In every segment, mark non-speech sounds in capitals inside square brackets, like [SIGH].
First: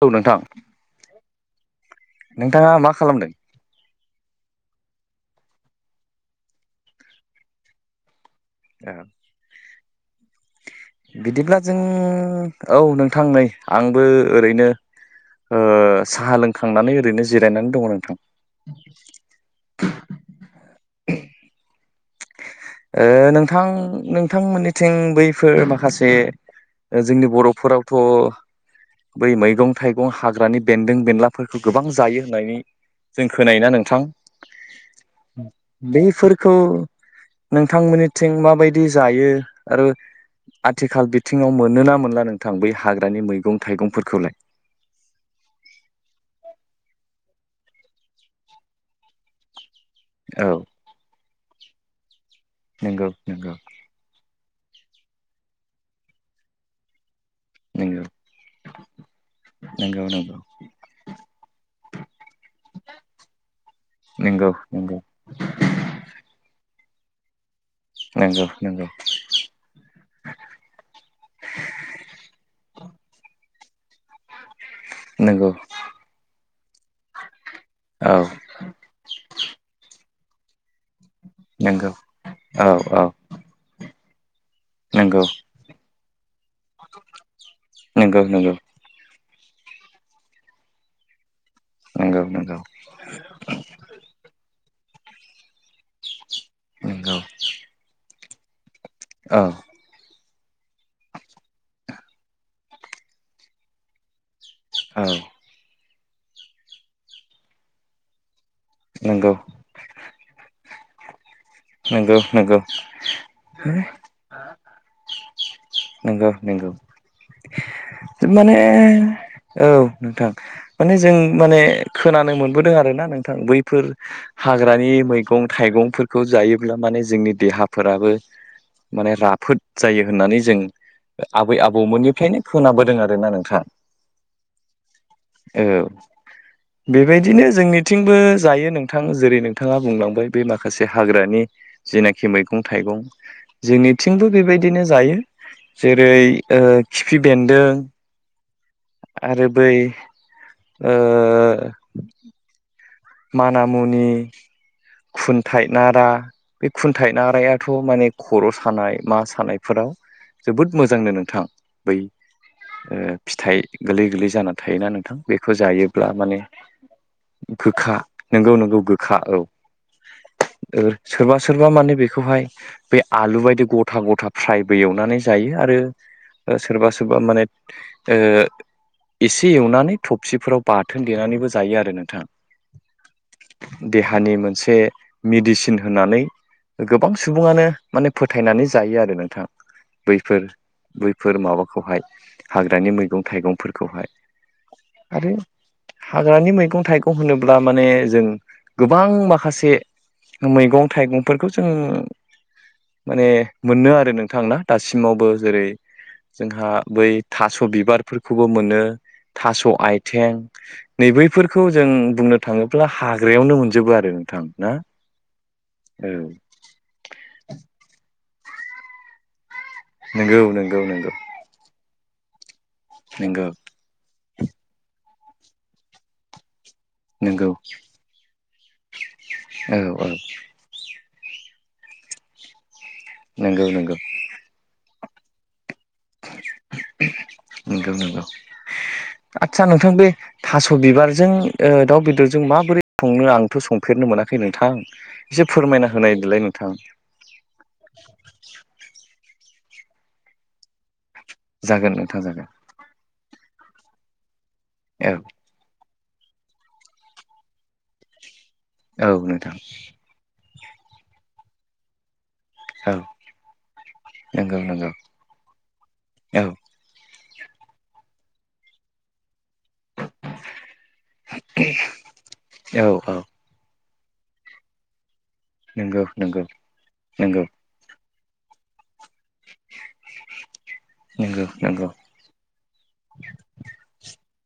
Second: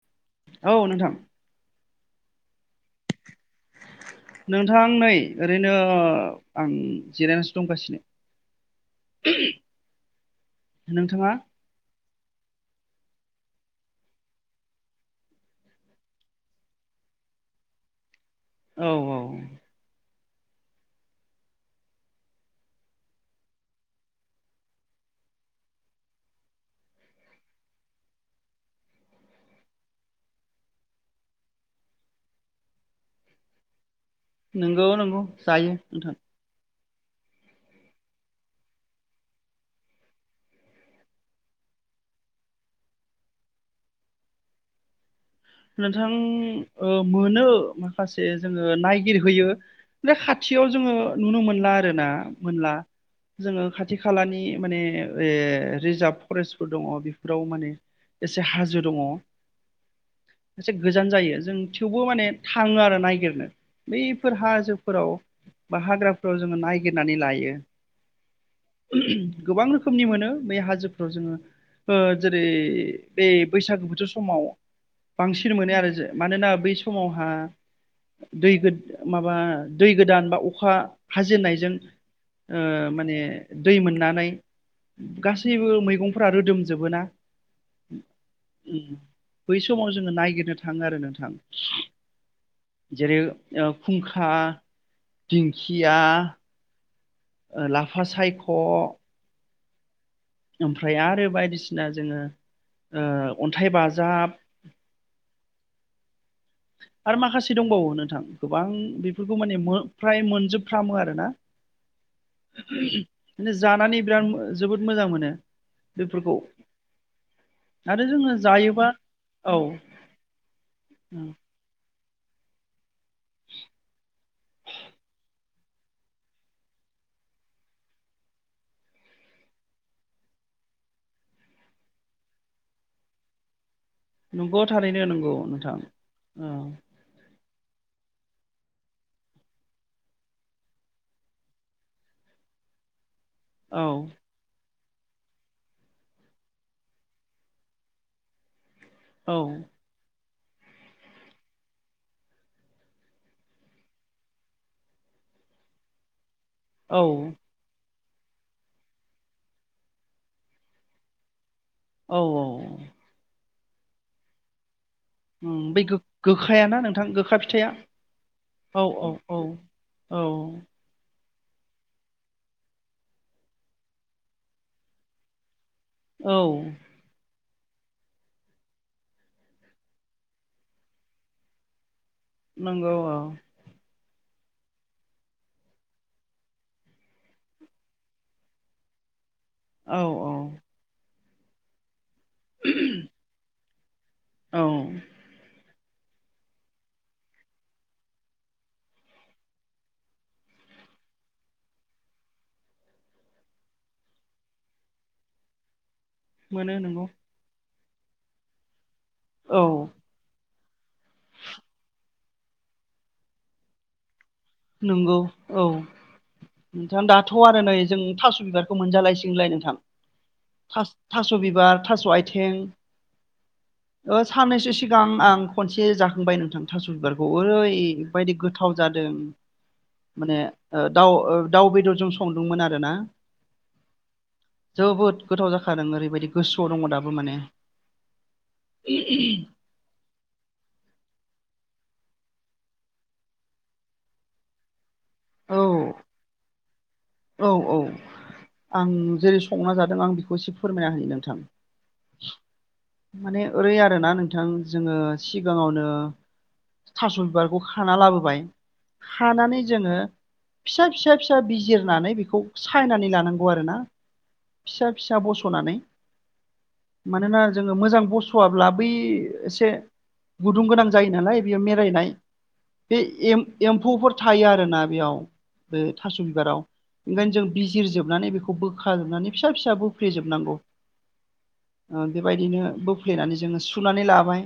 औ नोंथां औ नोंथां नोंथाङा मा खालामदों? नोंथां नै ओरैनो आं जिरायनासो दंगासिनो आ नोंथाङा बिदिब्ला जों औ नोंथां नै आंबो ओरैनो ओ साहा लोंखांनानै ओरैनो जिरायनानै दङ नोंथां औ औ [INAUDIBLE] ओ नोंथां नोंथांमोननिथिं बैफोर माखासे ओ जोंनि बर'फोरावथ' बै मैगं थाइगं हाग्रानि बेन्दों बेनलाफोरखौ गोबां जायो होननानै जों खोनाययना नोंथां नंगौ नंगौ जायो नोंथां बैफोरखौ नोंथांमोननिथिं माबायदि जायो आरो आथिखाल बिथिङाव मोनोना मोनला नोंथां बै हाग्रानि मैगं थाइगंफोरखौलाय? [INAUDIBLE] नोंथां ओ मोनो माखासे जोङो नायगिरहैयो ओमफ्राय औ खाथियाव जोङो नुनो मोनला आरो ना मोनला नंगौ नंगौ जोङो खाथि खालानि माने ओ रिजार्भ फरेस्टफोर दङ फोराव माने नंगौ एसे हाजो दङ नंगौ नंगौ एसे गोजान जायो जों थेवबो माने थाङो आरो नायगिरनो बैफोर नंगौ हाजोफोराव बा हाग्राफोराव जोङो नागिरनानै लायो। नंगौ नंगौ गोबां रोखोमनि मोनो बे हाजोफ्राव जोङो जेरै बे बैसागु बोथोर समाव नंगौ बांसिन मोनो आरो जों मानोना बै समावहा औ दै गोदान माबा दै गोदान बा अखा हाजेननायजों नंगौ औ औ माने दै मोननानै नंगौ गासैबो मैगंफोरा रोदोमजोबो ना नंगौ नंगौ समाव जोङो नायागिरनो थाङो आरो नोंथां। नंगौ नंगौ जेरै खुंखा दिंखिया नंगौ लाफा सायख' औ ओ ओमफ्राय आरो बायदिसिना जोङो अन्थाइ बाजाब औ आरो माखासे दंबावो नोंथां। गोबां नंगौ बेफोरखौ माने फ्राय मोनजोबफ्रामो आरो ना नंगौ नंगौ जानानै बिराद जोबोद मोजां मोनो। नंगौ बेफोरखौ नंगौ आरो जोङो माने जायोबा औ नोंथां माने जों माने खोनानो मोनबोदों आरो ना नोंथां बैफोर हाग्रानि मैगं थाइगंफोरखौ खौ जायोब्ला माने जोंनि देहाफोराबो माने राफोद जायो होननानै जों आबै आबौमोननिफ्रायनो खोनाबोदों आरो ना नोंथां नंगौ थारैनो नंगौ नोंथां औ औ बेबायदिनो जोंनिथिंबो जायो नोंथां जेरै नोंथाङा बुंलांबाय बे माखासे हाग्रानि जेनाखि मैगं थाइगं औ जोंनिथिंबो बेबायदि बिदिनो जायो जेरै खिफि ओ बेनदों औ आरो बै ओ मानामुनि खुनथाइ नारा बे औ खुनथाइ नारायाथ' माने खर' सानाय मा सानायफोराव जोबोद मोजांनो नोंथां। बै औ औ फिथाइ गोरलै गोरलै जाना थायोना नोंथां। बेखौ बै जायोब्ला माने गोखायाना नोंथां गोखा फिथाइया गोखा नोंगौ नोंगौ गोखा औ औ सोरबा सोरबा माने बेखौहाय बै आलु बायदि ग'था ग'था फ्रायबो एवनानै जायो आरो। औ सोरबा सोरबा माने ओ एसे एवनानै थबसिफोराव बाथोन देनानैबो जायो आरो नोंथां। नंगौ औ देहानि मोनसे मेडिसिन होननानै गोबां सुबुङानो माने फोथायनानै जायो आरो नोंथां। औ औ बैफोर बैफोर माबाखौहाय हाग्रानि मैगं थाइगंफोरखौहाय औ आरो हाग्रानि मैगं थाइगं होनोब्ला माने जों गोबां माखासे मैगं थाइगंफोरखौ जोङो माने मोनो आरो नोंथां ना दासिमावबो जेरै जोंहा मोनो नंगौ बै थास' बिबारफोरखौबो मोनो औ थास' आथिं जों बुंनो थाङोब्ला हाग्रायावनो मोनजोबो आरो। नोंथां ना नंगौ औ नोंथां दाथ' आरो नै जों थास' थ' बिबारखौ मोनजालायसिगोनलाय नोंथां नंगौ नंगौ थास' बिबार थास' आथिं नोंगौ। ओ सन्नैसो सिगां आं खनसे जाखांबाय नोंथां। थास बिबारखौ नंगौ ओरैबायदि गोथाव जादों। औ औ। माने ओ दाउ ओ दाउ बेदरजों संदोंमोन आरोना। नोंगौ नोंगौ। जोबोद गोथाव जाखादों ओरैबायदि गोसोयाव दङ दाबो माने। आतसा नोंथां बे थास' बिबारजों ओ दाव बेदरजों माबोरै संनो आंथ' संफेरनो मोनाखै नोंथां। एसे औ फोरमायना होनाय देलाय नोंथां औ औ आं जेरै संना जादों आं बेखौ एसे फोरमायना होनि नोंथां। जागोन नोंथां जागोन माने ओरै आरोना नों बिथां जोङो औ सिगाङावनो थास' बिबारखौ खाना लाबोबाय। औ नोंथां खानानै जोङो फिसा फिसा फिसा बिजिरनानै बिखौ औ सायनानै लानांगौ आरोना नंगौ फिसा नंगौ फिसा बस'नानै। औ मानोना जोङो मोजां बस'याब्ला बै एस से गुदुं गोनां जायो नालाय बेयो मेरायनाय औ बे औ एम एम फौफोर थायो आरोना बेयाव बे नंगौ थास' नंगौ बिबाराव। ओंखायनो नंगौ जों बिजिरजोबनानै बेखौ बो खाजोबनानै फिसा फिसा बोफ्लेजोबनांगौ। नंगौ नंगौ ओ बेबायदिनो बोफ्लेनानै जोङो सुनानै लाबाय।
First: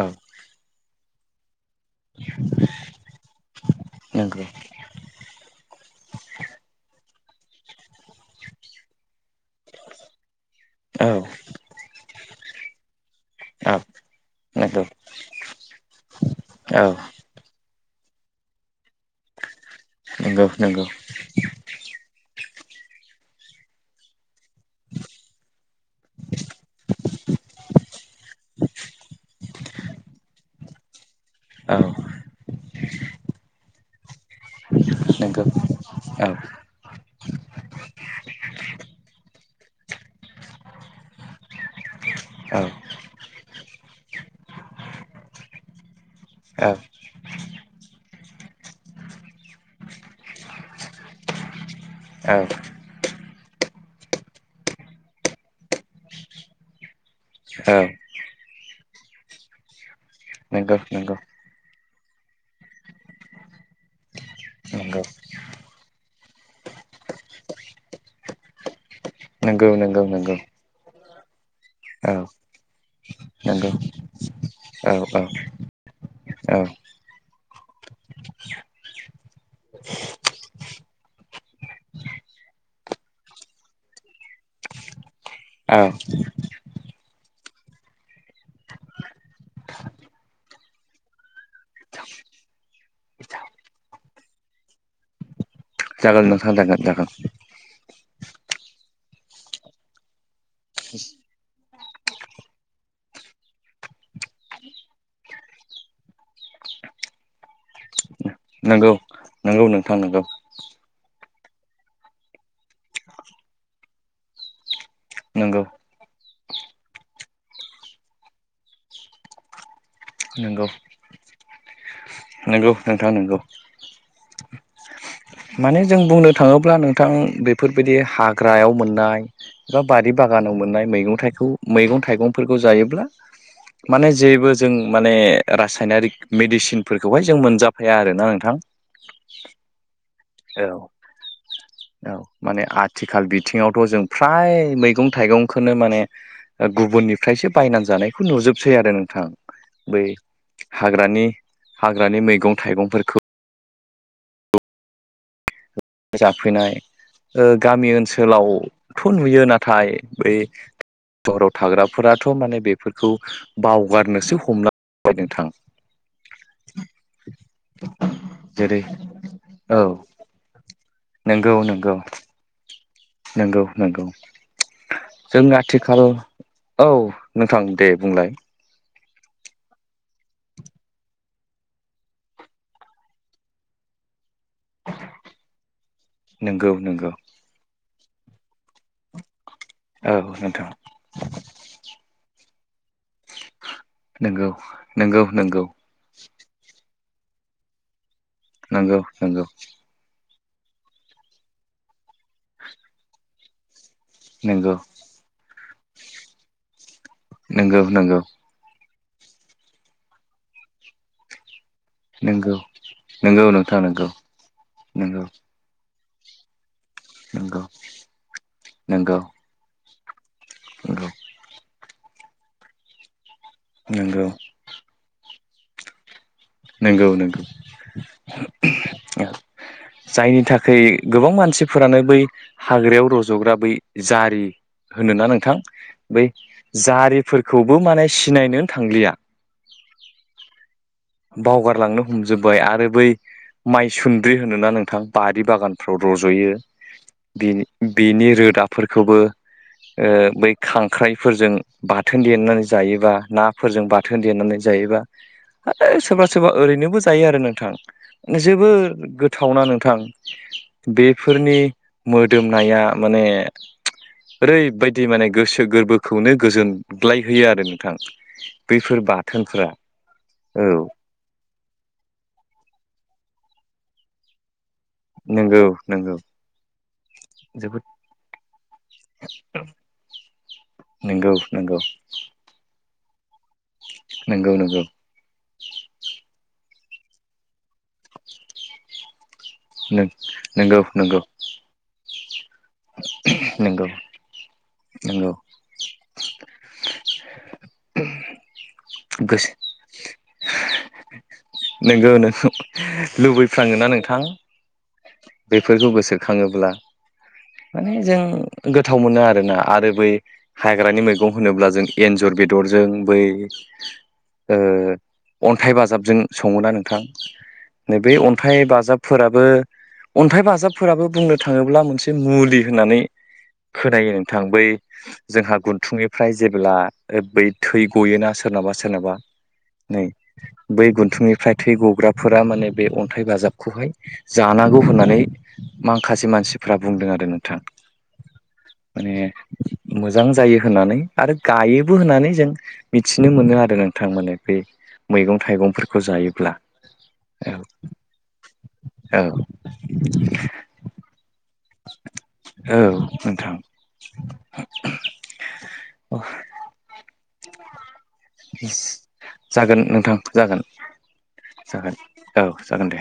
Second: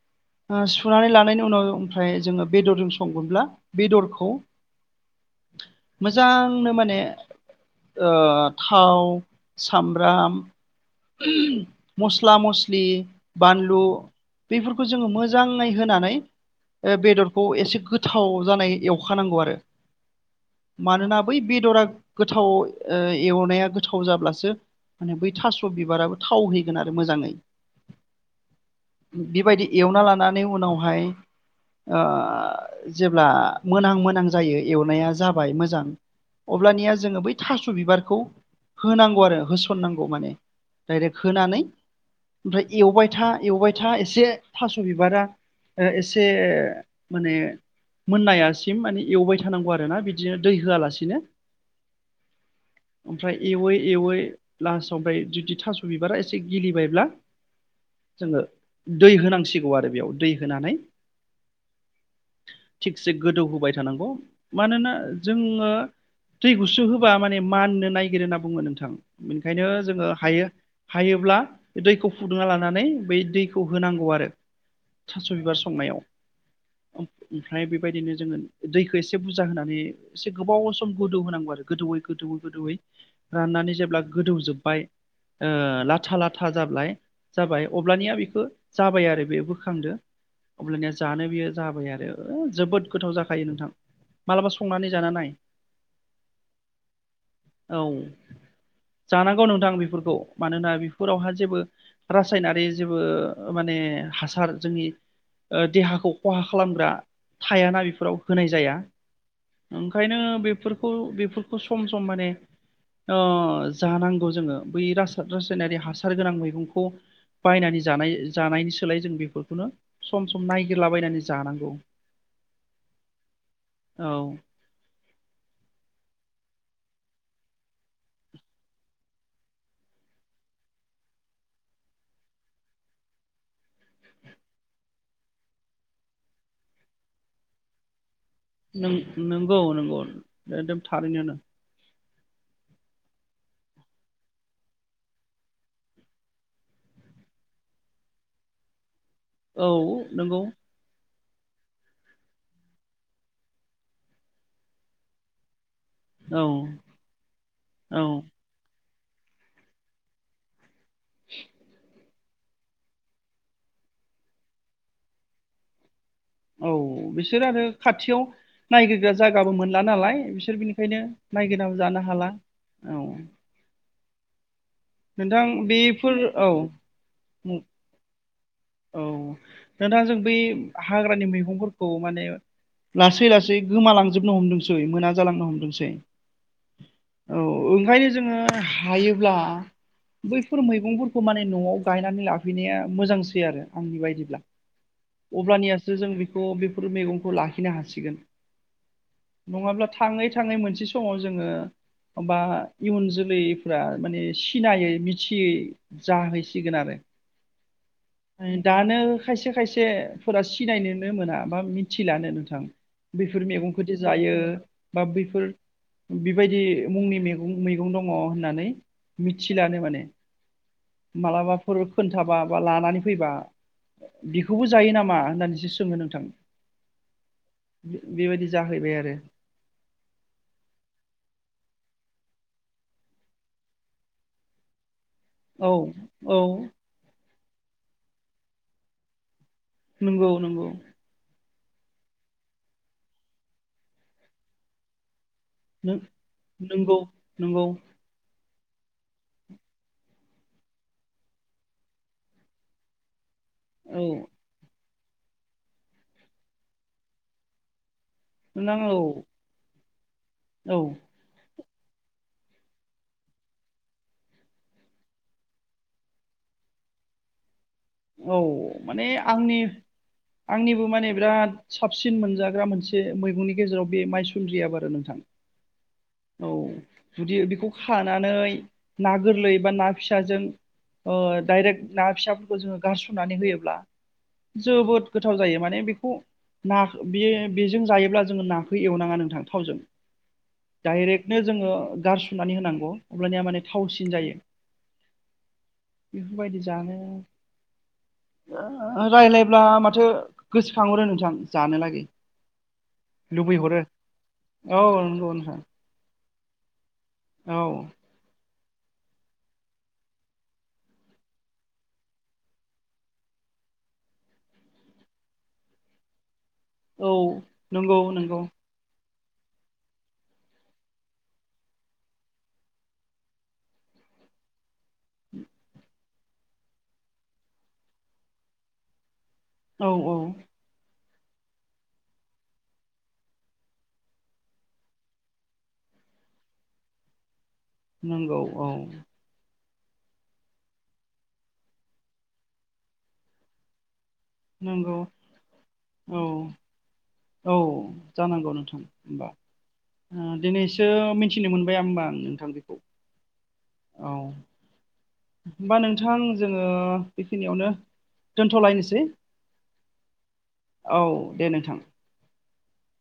औ सु सुनानै लानायनि उनाव ओमफ्राय जोङो बेदरजों संगोनब्ला बेदरखौ नंगौ मोजांनो माने ओ थाव सामब्राम औ मस्ला मस स्लि औ बानलु नंगौ बेफोरखौ जोङो मोजाङै होनानै औ ओ बेदरखौ एसे गोद थाव जानाय एवखा नां नंगौ नंगौ मानोना बै बेदरा गोथाव ओ एवनाया गोथाव जाब्लासो माने बै थास' बिबाराबो थाव हैगोन आरो मोजाङै। बिबायदि एवना लानानै उनाव हाय औ ओ जेब्ला मोनहां मोन जायो एवनाया नंगौ जाबाय मोजां औ अब्लानिया जोङो बै थास' बिबारखौ होनांगौ आरो होस सन नांगौ माने। दाइरेक्ट होनानै औ ओमफ्राय एवबाय था एवबाय था एसे थास' बिबारा ओ एसे औ माने मोन्नायासिम माने एवबाय थानांगौ आरो ना बिदिनो दै होआलासिनो। औ। ओमफ्राय एवै एवै लासाव ओमफाय जुदि थास' बिबारा एसे गिलिबायब्ला औ जोङो दै होनांसिगौ आरो बेयाव। दै होनानै नोंगौ नोंगौ। थिगसे गोदौ होबाय थानांगौ। मानोना नंगौ जोङो दै गुसु होबा माने माननो नायगिरो होनना बुङो नोंथां। बेनिखायनो नंगौ नंगौ जोङो नंगौ हायो हायोब्ला दैखौ औ फुदुंना लानानै बै दैखौ नंगौ होनांगौ आरो। थास' बिबार संनायाव। औ ओ ओमफ्राय बिबायदिनो जोङो दैखो एसे बुरजा होनानै एसे गोबाव सम गोदौ होनांगौ आरो गोदौयै गोदौयै गोदौयै रान नानै जेब्ला गोदौ जोब्बाय औ ओ लाथा लाथा जाब्लाय जाबाय अब्लानिया बेखो जाबाय आरो बे बोखांदो। अब्लानिया जानो बियो जाबाय आरो। ओ जोबोद गोथाव जा खायो नोंथां मालाबा संनानै जाना नाय। जागोन नोंथां जागोन जागोन। औ जानांगौ नोंथां बेफोरखौ मानोना बेफोरावहाय जेबो रासायनारि जेबो माने माने हासार जोंनि देहाखौ खहा खालामग्रा थायाना बेफोराव होनाय जाया नंगौ नंगौ नोंथां ओंखायनो नंगौ बेफोरखौ बेफोरखौ सम सम माने जानांगौ जोङो बै नंगौ रासायनारि हासार गोनां मैगंखौ बायनानै जानाय जानायनि सोलाय जों बेफोरखौनो सम सम नंगौ नायगिरलाबायनानै जानांगौ। नंगौ नोंथां नंगौ औ माने जों बुंनो थाङोब्ला नोंथां बेफोरबायदि हाग्रायाव मोननाय एबा बारि बागा बागानाव मोननाय मैगं थाइग मैगं थाइगंफोरखौ जायोब्ला। माने जेबो जों माने रासायनारिक मेडिसिनफोरखौहाय जों मोनजाफाया आरोना नोंथां। नों नंगौ नंगौ औ एकदम थारैनो औ माने आथिखाल बिथिङावथ' जों फ्राय मैगं थाइगंखौनो माने गुब गुबुननिफ्रायसो बायनानै जानायखौ नुजोबसै आरो नोंथां औ बै नंगौ हाग्रानि हाग्रानि मैगं थाइगंफोरखौ औ जाफैनाय गामि औ ओनसोलावथ' नुयो नाथाय बै सहराव थाग्राफोरा थ' माने बेफोरखौ बावगारनोसो हमलांबाय नोंथां। औ बिसोर आरो खाथियाव जेरै नायग्रोग्रा जायगाबो औ मोनला नालाय बिसोर बिनि खायनो नंगौ नायगिरनाबो नंगौ जानो हाला औ नंगौ नंगौ। जों नोंथां आथिखाल बेफोर औ नोंथां दे बुंलाय। दोंथां जों बै हाग्रानि मैगंफोरखौ माने लासै लासै गोमालां जोबनो हमदोंसै मोना जालांनो हमदोंसै नोंगौ नोंगौ औ ओंखाय जोङो हायोब्ला औ बैफोर नोंथां मैगंफोरखौ माने न'आव गायनानै लाफैनाया मोजां आंनि बायदिब्ला नोंगौ नोंगौ नोंगौ अब्लानियासो जों बैफोर मेगंखौ खौ लाखिनो हासिगोन। नंगौ नंगौ। थांनाय मोनसे समाव जोङो होमबा इयुन जोलैफ्रा माने नोंगौ सिनायै मिथियै जाहैसिगोन आरो। नोंगौ नोंगौ दानो खायसे खायसेफोरा सिनायनोनो मोना बा मिथि मिथिलानो नोंगौ नोंथां बैफोर नोंगौ नोंथां मैगंखौ जे नोंगौ जायो बा नोंगौ बैफोर बिबायदि मुंनि मैगं नोंगौ मैगं दङ' होननानै नोंगौ मिथिलानो माने मालाबाफोर खोन्थाबा बा लानानै फैबा नोंगौ बिखौबो जायो नामा होननानैसो सोङो नोंथां। नंगौ नंगौ बे- बेबायदि जाहैबाय आरो औ जायनि थाखाय गोबां मानसि फोरानो बै हाग्रायाव रज'ग्रा बै जारि होनोना नोंथां औ बै औ जारिफोरखौबो माने सिनायनोन थांलिया। नंगौ नंगौ। बावगारलांनो हमजोबबाय आरो बै माइसुन्द्रि होनोना नोंथां। बारि बागानफ्राव नों- रज'यो नंगौ बिनि नंगौ बिनि रोदा फोरखौबो ओ बै खांख्राइफोरजों बाथोन देनानै जायोबा ना फोरजों औ बाथोन देनानै जायोबा है सोरबा सोरबा ओरैनोबो जायो आरो नोंथां। माने जोबोर नोंथां औ गोथावना नोंथां औ बेफोरनि मोदोमनाया माने ओरैबायदि माने गोसो गोरबोखौनो गोजोनग्लायहोयो आरो नों थां औ बैफोर माने आंनि बाथोनफोरा। औ आंनिबो माने बिराद साबसिन मोनजाग्रा मोनसे मैगंनि गेजेराव बे माइसुनद्रि आबाद आरो नोंथां नंगौ। नंगौ औ जुदि बेखौ जोबोद खानानै ना गोरलै बा ना फिसाजों अ नंगौ नंगौ डाइरेक्ट ना फिसा खौजोङो गारसननानै होयोब्ला नंगौ नंगौ जोबोद गोथाव जायो माने बेखौ ना बियो बिजों जायोब्ला जों नाखो एवनाङा नोंथां थावजों नंगौ नंगौ डाइरेक्टनो जोङो गारस सनानै होनांगौ अब्लानिया माने नंगौ थावसिन जायो नंगौ बेफोर बायदि जानो [INAUDIBLE] गोसो रायलायब्ला माथो गोसो खांहरो नोंथां जानो लागै नोंगौ नों लुबैहरो। लुबैफ्राङोना नोंथां औ नंगौ नोंथां खाङोब्ला औ माने जों गोथाव मोनो आरोना आरो बै हाग्रानि मैगं होनोब्ला जों एन्जर बेदरजों बै ओ अन्थाइ बाजाबजों सङोना नोंथां औ नंगौ नै बे नंगौ अन्थाइ बाजाब फोराबो अन्थाइ बाजाबफोराबो बुंनो थाङोब्ला मोनसे मुलि होननानै खोनायो नोंथां बै जोंहा गुनथुंनिफ्राय जेब्ला बै थै गयोना सो सोरनाबा सोरनाबा औ नै औ बै गुन्थुंनिफ्राय थै गग्राफोरा माने बे अन्थाइ बाजाबखौहाय जानांगौ होननानै माखासे मानसिफ्रा बुंदों आरो नोंथां। नंगौ औ। माने मोजां जायो होननानै आरो गायोबो होननानै जों मिथिनो मोनो आरो नों थां माने बे नंगौ मैगं थाइगंफोरखौ औ जायोब्ला। औ जानांगौ नोंथां औ होमबा ओ दिनैसो मिथिनो मोन बाय होमबा आं नोंथां बेखौ औ नोंथां औ होमबा नोंथां जोङो बेखिनियावनो दोनथ'लायनोसै। जागोन नोंथां जागोन औ दे नोंथां जागोन औ जागोन दे।